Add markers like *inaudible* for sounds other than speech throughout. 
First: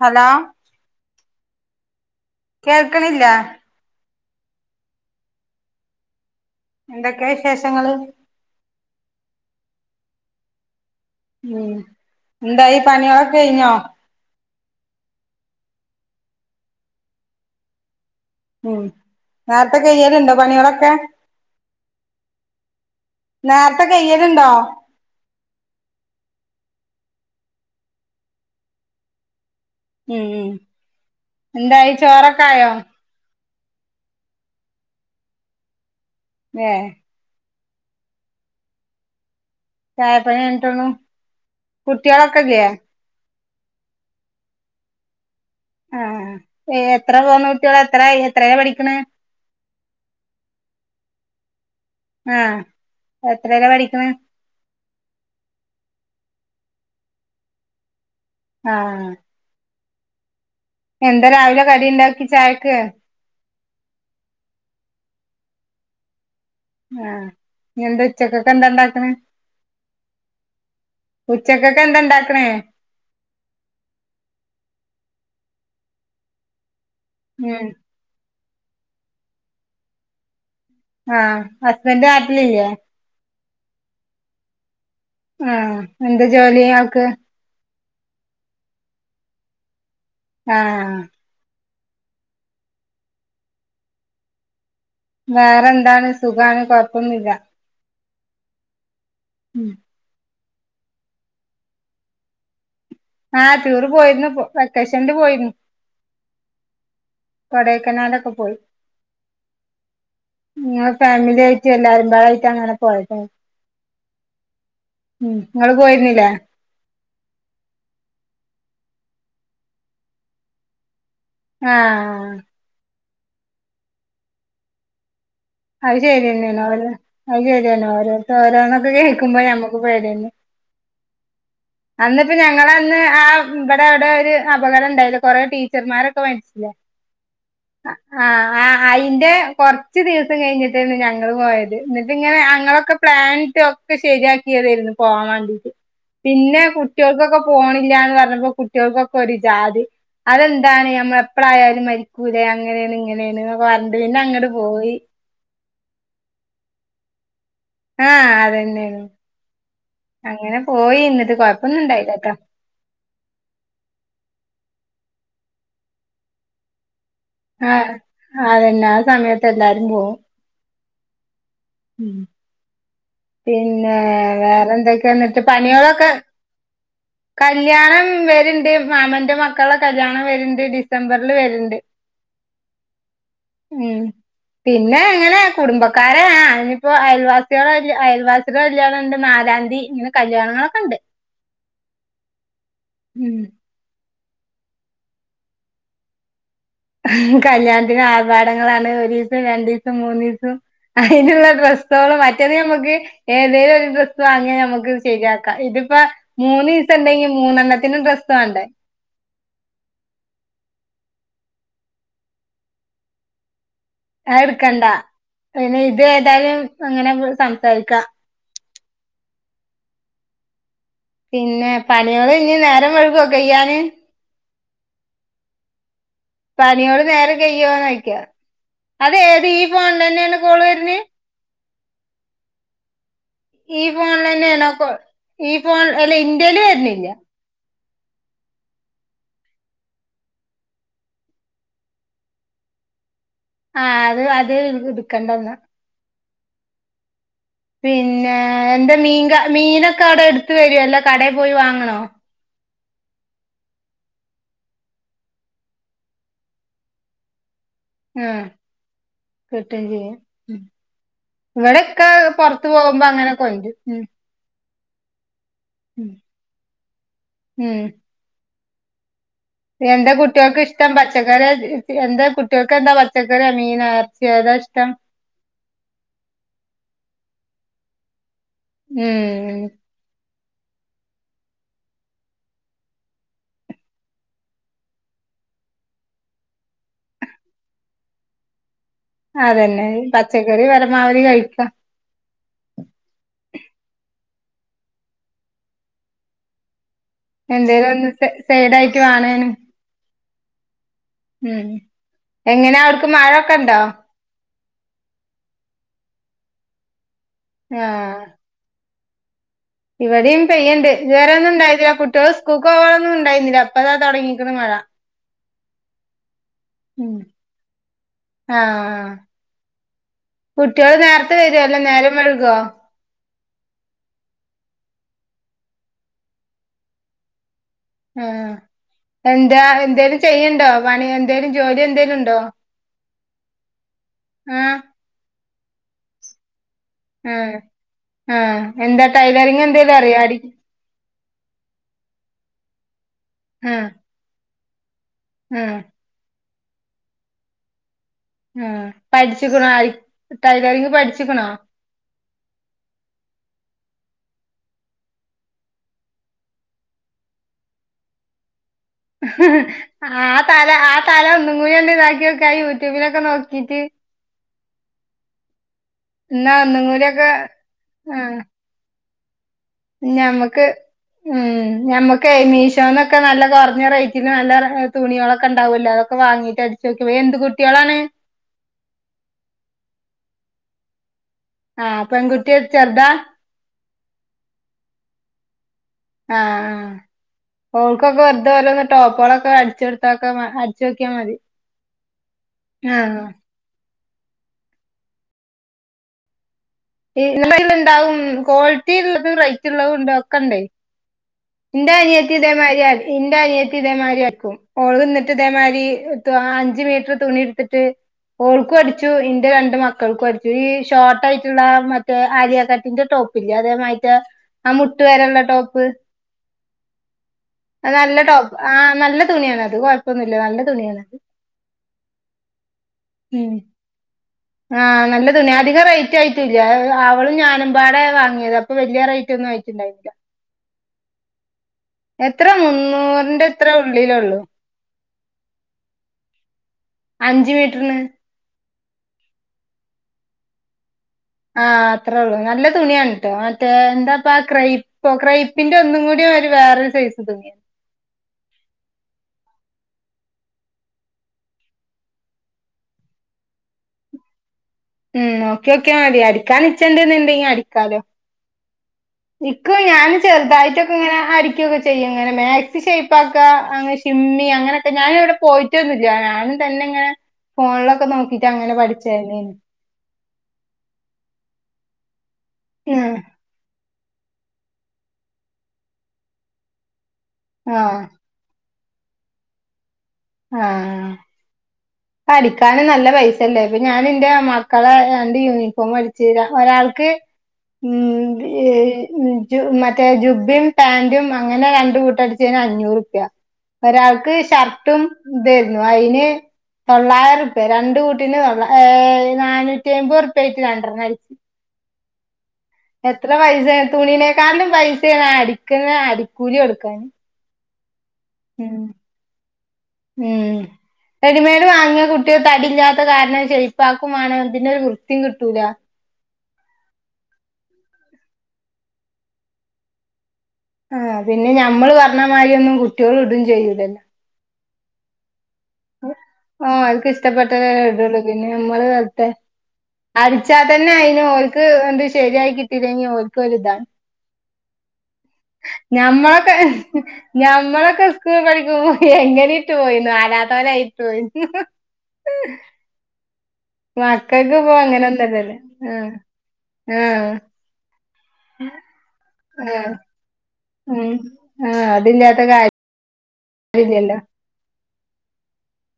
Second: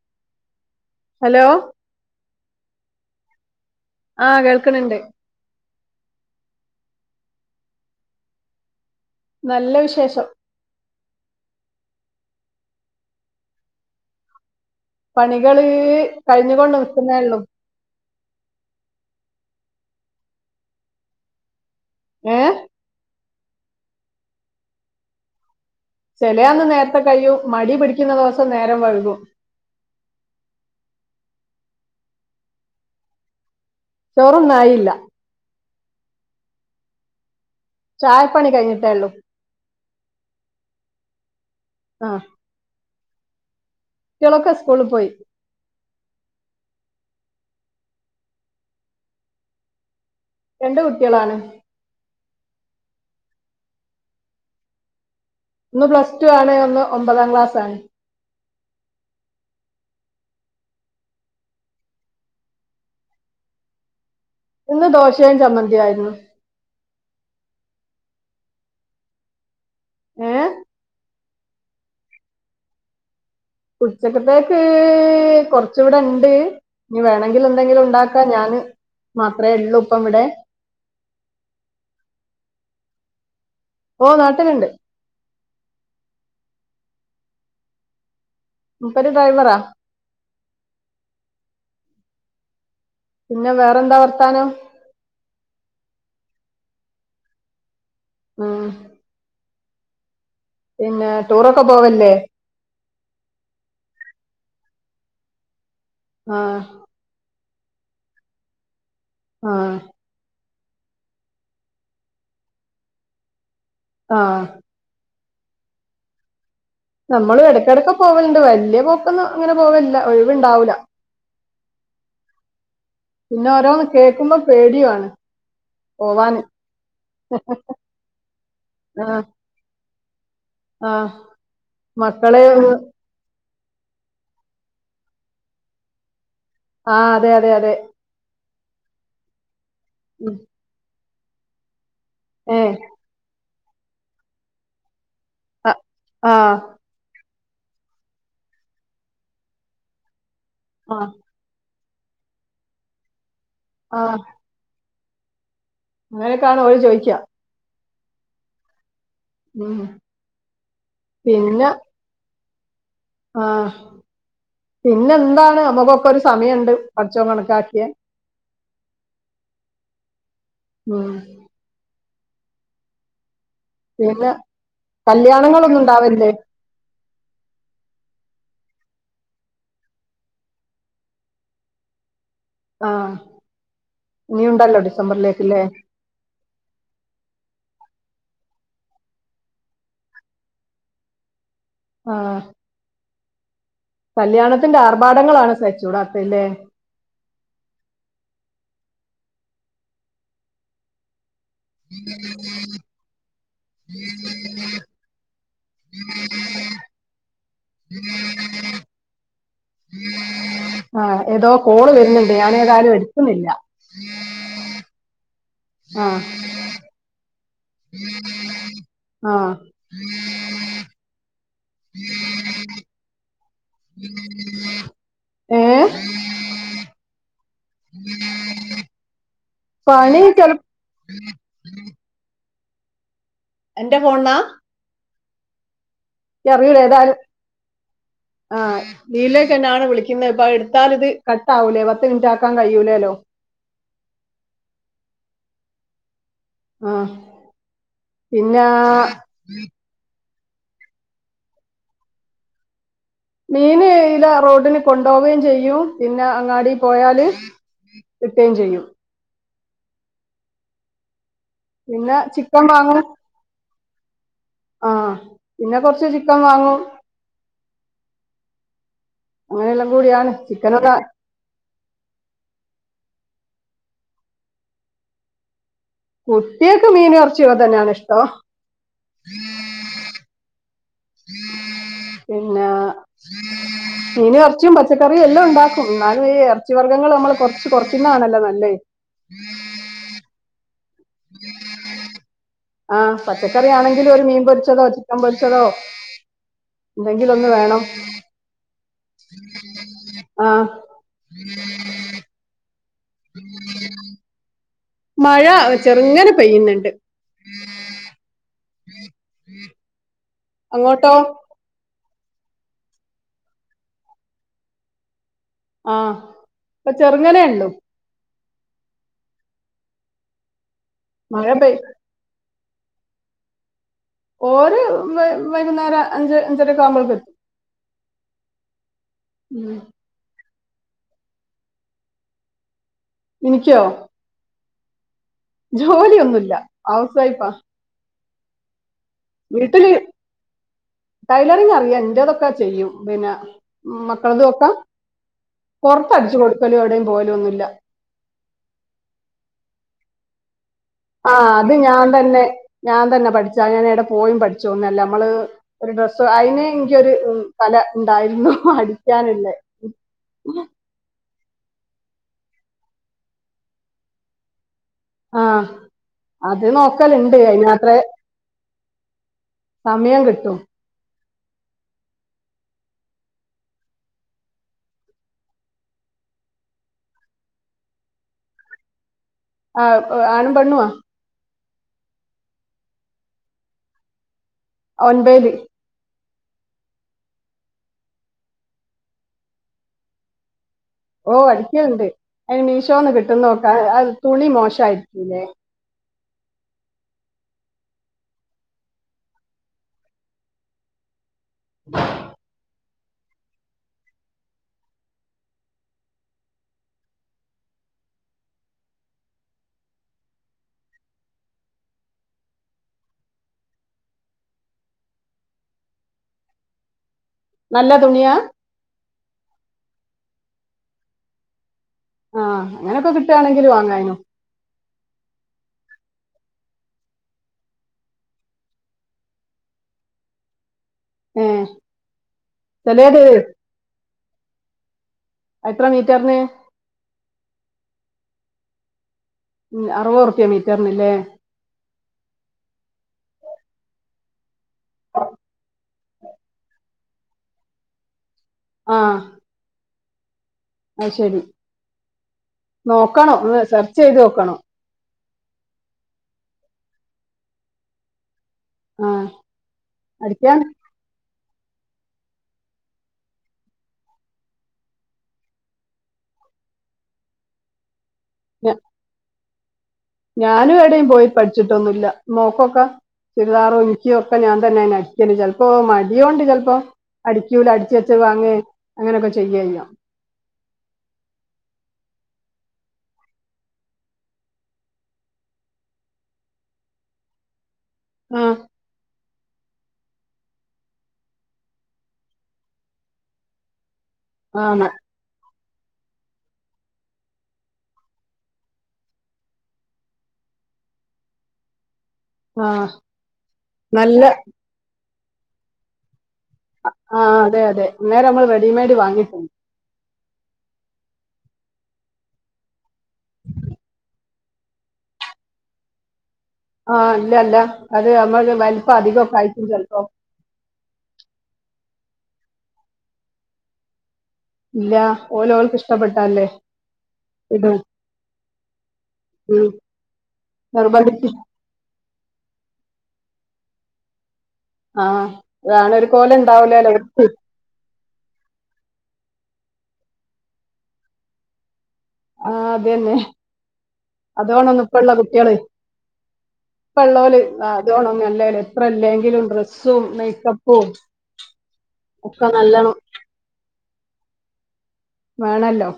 Hello. Hello. കേക്കണില്ല. ആഹ് കേൾക്കണിണ്ട്. എന്തൊക്കെ വിശേഷങ്ങള് നല്ല വിശേഷം ഉം എന്തായി പണ്യേളൊക്കെ കഴിഞ്ഞോ പണികള് കഴിഞ്ഞുകൊണ്ട് നിക്കുന്നെ ഒള്ളൂ ഉം നേരത്തെ കയ്യലുണ്ടോ പണികളൊക്കെ? ഏഹ്? നേരത്തെ കയ്യലുണ്ടോ? ചെലയാന്ന് നേരത്തെ കഴിയൂ മടി പിടിക്കുന്ന ദിവസം നേരം വഴുകൂ. ഉം ഉം എന്തായി ചോറൊക്കായോ ചോറൊന്നായില്ല ഏഹ് ചായ പണി കഴിഞ്ഞിട്ടേ ഒള്ളു ചായപ്പണി കഴിഞ്ഞ്ട്ടൊള്ളു. കുട്ട്യേളൊക്കെ ഇല്ലെ കുട്ട്യേളൊക്കെ സ്കൂള് പോയി ആഹ് എത്ര പോന്ന കുട്ട്യേള എത്ര ആയി എത്രേല പഠിക്കണ് രണ്ട് കുട്ട്യേളാണ് ആഹ് എത്രേല പഠിക്ക്ണ് ഒന്ന് പ്ലസ് ടു ആണ്. ഒന്ന് ഒമ്പതാം ക്ലാസ് ആണ് ആഹ് എന്താ രാവിലെ കടി ഇണ്ടാക്കി ചായക്ക് ഇന്ന് ദോശയും ചമ്മന്തി ആയിരുന്നു ആഹ് ഇഞ് എന്ത ഉച്ചക്കൊക്കെ എന്താ ഇണ്ടാക്ക്ണ് ഏഹ് ഉച്ചക്കെക്ക് എന്താ ഇണ്ടാക്ക്ണേ ഉച്ചക്കത്തേക്ക് കൊറ്ച്ച് ഇവടെ ഇണ്ട് ഇഞ്ഞ് വേണേങ്കില് ഉം എന്തെങ്കിലു ഇണ്ടാക്കാ ഞാന് മാത്രേ എള്ളൂ ഇപ്പ ഇവടെ ആഹ് ഹസ്ബൻഡ് ആട്ടിലില്ലേ ഓഹ് നാട്ടില്ണ്ട് ആഹ് എന്ത് ജോലി അയാൾക്ക് മുപ്പര് ഡ്രൈവറാ ആഹ് പിന്നെ വേറെന്താ വർത്താനം? വേറെന്താണ് സുഖാണ് കൊഴപ്പൊന്നുല്ല ഉം ഉം പിന്നെ ടൂറൊക്കെ പോവലില്ലേ? ആഹ് ടൂറ് പോയിരുന്നു ഇപ്പോ വെക്കേഷനില് പോയിരുന്നു ആഹ് കൊടൈക്കനാലൊക്കെ പോയി ആഹ് ഇങ്ങളെ ഫാമിലി ആയിറ്റ് എല്ലാരുമ്പാടെ ആയിറ്റ് അങ്ങനെ പോയതാ ആഹ് ഉം ഇങ്ങള് പോയിരുന്നില്ലേ? നമ്മളു എടക്കടക്ക പോവൽണ്ട് വല്ല്യ പോക്കൊന്നു അങ്ങന പോവല്ല ഒഴിവുണ്ടാവൂല ആ, ആ, ആ. പിന്നെ ഒരാന്ന് കേക്കുമ്പോ പേടിയാണ് അത് ശരിന്നെണ്. ഓരോ അത് ശരിയന്നെ, ഓരോട്ത്ത് ഓരോന്നൊക്കെ ആഹ് കേക്കുമ്പോ ഞമ്മക്ക് പേട്യന്നെ. ആഹ് അന്നിപ്പ മക്കള് ഞങ്ങളന്ന് ആ ഇവിടെ, അവിടെ ഒരു അപകടം ഉണ്ടായിലെ? കൊറേ ടീച്ചർമാരൊക്കെ മരിച്ച്? *inaudible* ആഹ അതെ അതെ അതെ ആ. അയിന്റെ കുറച്ച ഉം ദിവസം കഴിഞ്ഞിട്ടേന്ന് ഞങ്ങള് പോയത്. ന്നട്ട് ഇങ്ങനെ, ഏഹ് അങ്ങനൊക്കെ പ്ലാനിട്ട് ഒക്കെ ശരിയാക്കിയതേര്ന്ന്. പോവാൻ വാണ്ടിട്ട്. ആഹ് ആഹ് പിന്നെ, കുട്ടികൾക്കൊക്കെ *inaudible* പോണില്ലാന്ന് പറഞ്ഞപ്പോ, കുട്ടിയോൾക്കൊക്കെ ഒരു ജാതി. അതെന്താണ്? ആഹ് നമ്മൾ എപ്പഴായാലും മരിക്കും. ക്കൂലെയ്. അങ്ങനെയാണ്, ഇങ്ങനെയാണ് പറഞ്ണ്ട് പിന്നെ അങ്ങട്ട് പോയി *inaudible* അങ്ങനെ കാണ ഓ ചോദിക്കാ ആ അതന്നെണ്. ഉം അങ്ങനെ പോയി, ഇന്നിട്ട് കൊഴപ്പൊന്നും ഇണ്ടായില്ലട്ടോ. ആഹ പിന്നെ എന്താണ് അമ്മകൊക്കെ ഒരു സമയമുണ്ട് ആ, അതന്നെ. ആ സമയത്ത് എല്ലാരും പോവും. ഉം. ഉം പിന്നെ വേറെന്തൊക്കെയ എന്നിട്ട് കല്യാണങ്ങളൊന്നും പണികളൊക്കെ ഉണ്ടാവലില്ലേ കല്ല്യാണം വര്ണ്ട് മാമന്റെ മക്കളെ കല്യാണം വര്ണ്ട് ഡിസംബറില് വരുണ്ട് ആഹ് ഉം ഇനിയുണ്ടല്ലോ പിന്നെ എങ്ങനെ ഡിസംബറിലേക്ക് ല്ലേ കുടുംബക്കാരെ ഇനിയിപ്പോ അയൽവാസിളെ അയൽവാസിടേ കല്യാണം ഉണ്ട് നാലാന്തി ഇങ്ങനെ കല്യാണങ്ങളൊക്കെ ഉണ്ട് ആഹ് ഉം കല്യാണത്തിന്റെ ആർഭാടങ്ങളാണ് സഹിച്ചൂടാത്ത അല്ലെ കല്യാണത്തിന് ആർഭാടങ്ങളാണ്. ഒരീസം, രണ്ടീസം, മൂന്നീസം. അയ്ന്ള്ള *inaudible* ഡ്രസ്സ്കൾ മറ്റേത് നമുക്ക് ഏതേലും ഒരു ഡ്രസ്സ് വാങ്ങിയാൽ നമുക്ക് ശെരിയാക്കാം ഇതിപ്പ മൂന്നു ദിവസം ഇണ്ടെങ്കി മൂന്നെണ്ണത്തിനും ഡ്രെസ്സ് വേണ്ടേ ആ, ഏതോ കോള് വരുന്നുണ്ട്, ഞാൻ ഏതായാലും എടുക്കുന്നില്ല. ആ എടുക്കണ്ടാ പിന്നെ ഇത് ആ ഏതായാലും അങ്ങനെ സംസാരിക്കാം ആ. പിന്നെ പണികള് ഇഞ് നേരം വൈകുവ കയ്യാന് ഏ. പണിയോൾ നേരം കെയ്യോ ന്നോയ്ക്ക? അത് ഏ *unintelligible* പണി ചെലപ്പോ ഈ ഫോൺലന്നെ നക്ക ഈ ഫോൺ അല്ല ഇന്റേല് ചറിയടെ വര്ണില്ല ഏതായാലും ആഹ നീലേക്ക് എന്നാണ് വിളിക്കുന്നത് ഇപ്പൊ എടുത്താൽ ഇത് കട്ട ആവൂലേ പത്ത് മിനിറ്റ് ആക്കാൻ കഴിയൂലേല്ലോ ആ. അത്, അത് ഇട്ക്കണ്ടന്നാ. ആഹ് പിന്നെ, എന്താ മീൻക, മീനൊക്കെ അവിടെ എട് *inaudible* എട്ത്ത് വരുല്ലോ അതൊ കടയിൽ പോയി വാങ്ങണോ മീന്ല റോഡന് കൊണ്ടുപോവുകയും ചെയ്യും പിന്നെ അങ്ങാടി പോയാല് കിട്ടുകയും ചെയ്യും കിട്ടേ ചെയ്യും ഇവിടെക്കെ പിന്നെ ചിക്കൻ പുറത്ത് പോകുമ്പോ അങ്ങനൊക്കെ ഉണ്ട് ആഹ് പിന്നെ കൊറച്ച് ചിക്കൻ വാങ്ങും അങ്ങനെയെല്ലാം എന്റെ കൂടിയാണ് കുട്ടികൾക്ക് ഇഷ്ടം ചിക്കനൊക്കെ പച്ചക്കറി എന്റെ കുട്ടികൾക്ക് ക്കെന്താ പച്ചക്കറി മീനാ എർച്യാ ഏതാ ഇഷ്ടം കുട്ടിയാക് മീനും, എറച്ചിയൊക്കെ തന്നെണ് ഇഷ്ടോം. ഏ പിന്നാ മീനു എർച്ച്യും പച്ചക്കറിയു എല്ലം ണ്ടാക്കും ന്നാലു ഈ എർച്ചി വർഗ്ഗങ്ങള് നമ്മള് കുറച്ച് കൊറയ്ക്കുന്നതാണല്ലൊ നല്ലഅ. അതെന്നെ പച്ചക്കറി പരമാവധി കഴിക്ക ആ പച്ചക്കറി ആണെങ്കിലു ഒരു മീം പൊരിച്ചതോ, ചിക്കം പൊരിച്ചതോ എന്തെങ്കിലും ഒന്ന് വേണം എന്തേലു ഒന്ന് സ സൈഡായ്ട്ട് വാണയ്ന് ആ ഉം. എങ്ങനാവ്ട്ക്ക് മഴൊക്കണ്ടോ മഴ ഒ ചെറ്ങ്ങന പെയ്യ്‌ന്ന്ണ്ട് ങാ ഇവിടെയും പെയ്യ്ണ്ട് അങ്ങോട്ടോ വേറെന്നും ഉണ്ടായതില്ല കു ട്യൾ സ്ക്കൂക്ക് പോവാനൊന്നുണ്ടായിനില്ല പ്പതാ തൊടങ്ങീക്ക്ണ് മഴ ആ പ്പ ചെറ്ങ്ങനേള്ളു. ആആ കുട്ട്യൾ നേർത്തെ മഴ വെരോ, പെയ് അല്ലെ നേരം വഴുകോ? ഓര് വ് വൈകുന്നേര അഞ്ച് അഞ്ചരൊക്കാവുമ്പെക്ക ആ എന്റാ എന്റേലും ചെയ്യ്‌ൻ ണ്ടോ പണി എന്തേലും ജോലി എന്തേലുണ്ടോ ഇനിക്ക്യോ? ആഹ് ജ്ജോലിയൊന്നുല്ല ഹൗസ്‌ വൈഫ ആ എന്താ ടൈലറിങെന്തേലു അറിയോ അടി ടൈലറിങ്ങറിയ ന്റതൊക്ക ചെയ്യും പിന്ന ആഹ് മക്കളതു ഒക്ക ആഹ് പൊറത്തടിച്ച് കൊടുക്കലു എവടെയ് പോവലൊന്നുല്ല ആ. പടിച്ചിക്ക്ണോ ആയി ടൈലറിംങ്ങ് ആ അത് ഞന്തെന്നെ ഞാന്തെന്നെ പടിച്ചാ ഞാനെട പോയും പഠിച്ചൊന്നല്ല അമ്മള് ഒരു ഡ്രസ്സ് അയിനേ ങ്കിയൊരു തല ണ്ടായിരുന്നു ആ തല ആ തലോ ങ്ങതാക്കിയൊക്ക ആയി യൂട്യൂബിലൊക്കെ നോക്കിട്ട് ആ ന്നാ അത് ഒന്നും കൂടിയൊക്ക നോക്കലുണ്ട് ആ സമിയം കിട്ടും ഞമ്മക്കെ, മീശോന്നൊക്കെ നല്ല കൊർഞ്ഞ റേറ്റിന് നല്ല തുണികളൊക്കണ്ടാവല്ലോ അതൊക്കെ വാങ്ങീറ്റട് ചോയ്ക്കവേ ന്ത് കുട്ട്യാളാണ്? ആ ആണും പെണ്ണുആ? ആ പെൺകുട്ടി ചെർതാ? അ ഒൻപയില്. ആ ആ ഓൾക്കൊക്കെ വെർ തെ ഒരോരെ ടോപുകളൊക്കെ അട്ച്ച് കൊട്ത്തക്ക ഓ, അടിയ്ക്കൽണ്ട്. അയിന് ആ മീശോന്ന് കിട്ടുന്നൊക്ക തുണി മോശായിക്കൂലേ? *inaudible* ഇണ്ടാവും കോൾറ്റില്ള്ളതും റേറ്റ്ള്ളതുണ്ട് ഒക്കണ്ട് ന്റെ അനിയത്തി ഇതേ മാ യിരിയാ ഇന്റെ അനിയത്തി ദേ മായിരി ആക്കും ഓൾന്ന്‌ട്ട് ദേ മായിരി ത് അഞ്ച് മീറ്റ്റ് തുണിയെട്ത്ത് ട്ട് ഓൾക്കു അടിച്ചു ഇന്റെ രണ്ട് മക്കൾക്കു അടിച്ചു ഈ ഷോട്ടായി ള്ളാ മറ്റെ ആലിയ കട്ടിന്റെ ടോപ്പ് ല്ലെ അതേ മാരിത്തേ അമുട്ട് വരെള്ള ടോപ് അഅ് നല്ല ടോ ആ നല്ല തുണിയാണത് കൊഴപ്പൊന്നുല്ല നല്ല തുണിയാണത്. ആ അങ്ങനൊക്ക ക്‌ട്ടാണെങ്കില് വാങ്ങായ്നു ആ നല്ല തുണിയാ അദികം റേറ്റായിറ്റില്ല അവളും ഞാനും പാടെ വാങ്ങ്യതാ അപ്പോ വല്ല്യ റേറ്റൊന്നും ആയിട്ട്ണ്ടായിട്ടില്ല ഏ എത്ര ചിലത് മുന്നൂറ്ന്റെ ത്രെ ഉള്ളിലേള്ളു അഎത്ര മീറ്റർന്ന്? അഞ്ച് മീറ്റർന്ന് ഉം അറുവത് റുപ്യ മീറ്ററിന്ല്ലേ ആ അത്രേ ഉള്ളൂ നല്ല തുണിയാണ് ട്ടോ മറ്റേ എന്താപ്പ ക്രൈപ്പോ ക്രൈപ്പിന്റെ ഒന്നും കൂ ടിരു വേറൊരു സൈസ് തുണിയ ആ അയ് ശരി നോക്കണം ഒന്ന് സെർച്ച് ചെയ്ത് നോക്കണം ഉം നോക്ക്യോക്ക്യാ മതി അടിക്കാൻ നിച്ചണ്ട്ന്ന് ഇണ്ടങ്കെ അടിക്കാലോ ആ നിക്കും ഞാൻ അടിക്കാൻ ചെറുതായിട്ടൊക്കെ ഇങ്ങനെ അടി ക്കുംക്കചെയ്യും ഇങ്ങനെ മാക്സി ഷെയ്പ്പാക്ക അങ്ങഷിമ്മി അങ്ങനെയൊക്കെ ഞാനെവടെ പോയിട്ടൊന്നുല്ല ഞാൻ തന്നെ ഇങ്ങനെ ഫോണിലൊക്കെ നോക്കിട്ട് അങ്ങനെ പഠിച്ചതന്നെയാണ് ഞാനും എവിടയും പോയി പഠിച്ചിട്ടൊന്നുല്ല മോക്കൊക്കെ ആഹ് ചുരിദാറ് തുന്ന ക്കും ഒക്കെ ഞാൻ തന്നെണ് അടിക്കണ് ചെലപ്പോ മടിയോണ്ട് ചെലപ്പോ അടിക്കൂല ആഹ് അടിച്ചച്ചത് വാങ്ങെ അങ്ങനൊക്കെ ചെയ്യയ്യാം ആ അ പ്പ അടിക്കാന് നല്ല പൈസല്ലേ ഇപ്പൊ ഞാൻ ന്റെ മക്കളെ രണ്ട് യൂണിഫോം അടിച്ചു ര ഒ രാക്ക് ഉം ആ എ് ഉം ജു മറ്റേ ജുബും പാൻറും അങ്ങനെ രണ്ട് കൂട്ടം അടിച്ചേന് അഞ്ഞൂറ് റുപ്യ ഒരാൾക്ക് ആണ് ഷർട്ടും ഇതേർന്നു അയിന് തൊള്ളായിരം റുപ്യ രണ്ട് കൂട്ടീന് തൊ ഏ നാനൂറ്റി അയ്മ്പത് റുപ്പ്യ ആയിട്ട് രണ്ടെണ്ണം അടിച്ച് ആ എത്ര പൈസ നല്ല തുണിനേക്കാലും പൈസയാണ് അടിക്കണ അടിക്കൂലി കൊടുക്കാന് ആ അതെ അതെ അന്നേരം നമ്മൾ ഉം റെഡിമെയ്ഡ് വാങ്ങിയിട്ടുണ്ട് ഉം റെഡിമേ ഡ് വാങ്ങിയ കുട്ടികള് തടില്ലാത്ത കാരണം ഷെയ്പ്പാക്കും വേണം പിന്നെ ഒരു വൃത്തിയും കിട്ടൂല ആ ഇല്ലല്ല അത് നമ്മള് വലിപ്പം അധികം ആയിക്കും ചെലപ്പോ ആ പിന്നെ ഞമ്മള് പറഞ്ഞമായ്രി ഒന്നും കുട്ട്യോള് ഇടും ചെയ്യൂലല്ലോ ഇല്ല ഓലോൾക്ക് ഇഷ്ടപ്പെട്ടല്ലേ ആ അവര്ക് ഇഷ്ടപ്പെട്ടതേ ഇത് ഇടുള്ളൂ പിന്നെ മ്മള് കാലത്തെ ഉം. അടിച്ചാ തന്നെ അയിന് നിർബന്ധിച്ച് ഓൽക്ക് ന്ത് ശരിയായി കിട്ടില്ലെങ്കിൽ ഓൽക്ക് ഒരു ഇതാണ് ആ അതാണ് ഒരു കോലം ഞമ്മളൊക്കെ ഉണ്ടാവില്ലല്ലോ വൃത്തി. ഞമ്മളൊക്കെ സ്കൂൾ പഠിക്കുമ്പോയെങ്ങനെ ക്കിട്ട് പോയിനു ആലാത്തോലായി ഇട്ട് പോയി ആ അതന്നെ മക്കൾക്ക് ഇപ്പോ അതോണ്ടൊന്നും ഇപ്പള്ള കുട്ടിള് അങ്ങനൊന്നുല്ലല്ലോ ആഹ് ഇപ്പ ഉള്ള ആഹ് ഓല് ആ അല്ലേലും എത്ര ഇല്ലെങ്കിലും ആഹ് ഡ്രസ്സും മേക്കപ്പും ഉം ഒക്കെ നല്ലണം വരില്ല്യല്ലോ ന്നല്ലോ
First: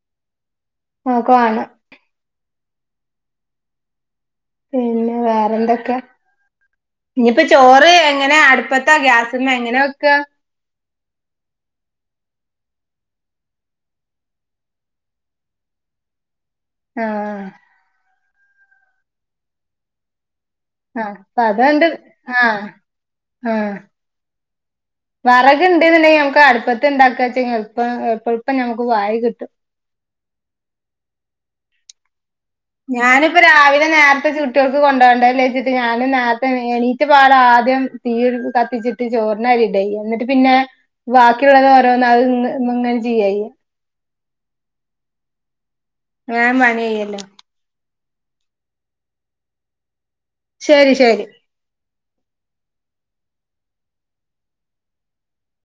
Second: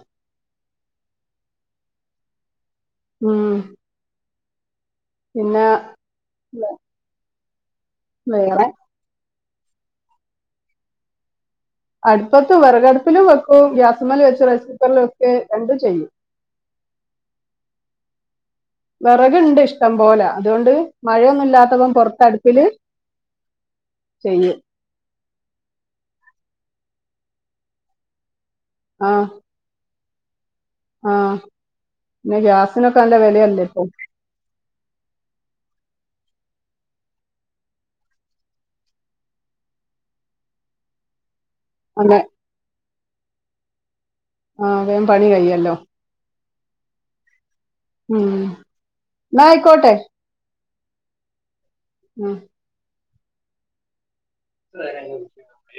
നോക്കാണ് ഉം പിന്നെ പിന്നെ വേറെന്തൊക്കെ ഞിപ്പോ ചോറ് എങ്ങനെയ വേറെ അടുപ്പത്താ ഗ്യാസ് ത്തുമെങ്ങനാ വെക്ക അടുപ്പത്ത് വെറകടുപ്പിലും വെക്കും ഗ്യാസ്മ്മല് വെച്ച് റൈസ് കുക്കറില് വെക്കെ രണ്ട് ചെയ്യും ആ വെറകുണ്ട് ഇഷ്ടം പോലെ അതുകൊണ്ട് ആഹ് മഴയൊന്നുല്ലാത്തപ്പം പൊറത്തടുപ്പില് ആ വെറക് ഇണ്ട്ന്നെണ്ടങ്കെ ഞമ്മക്ക് അടുപ്പത്ത് ഇണ്ടാക്ക ച്ചിങ്ങ എളുപ്പം എളുപ്പം ഞമക്ക് വാരി കിട്ടും ആ ഞാനിപ്പ രാവിലെ നേരത്തെച്ച് കുട്ട്യോളക്ക് കൊണ്ടുവണ്ടേന്ന്ച്ച് ഞാന് നേരത്തെ എണീഎണീറ്റ പാട് ആദ്യം തീയ്യ് കത്തിച്ചിട്ട് ചോറിനരിടയ്യ ന്നിട്ട് പിന്നെ ബാക്കിയുള്ളത് ഓരോന്ന് അതെ അത് ങ്ങ്ങ്ങനെ ചെയ്യയ്യ ആ വേൻ പണി കയ്യിയല്ലോ വേം പണി കയ്യല്ലോ ഉം ന്നാ അയ്ക്കോട്ടെ ശരി ശരി ഉം അ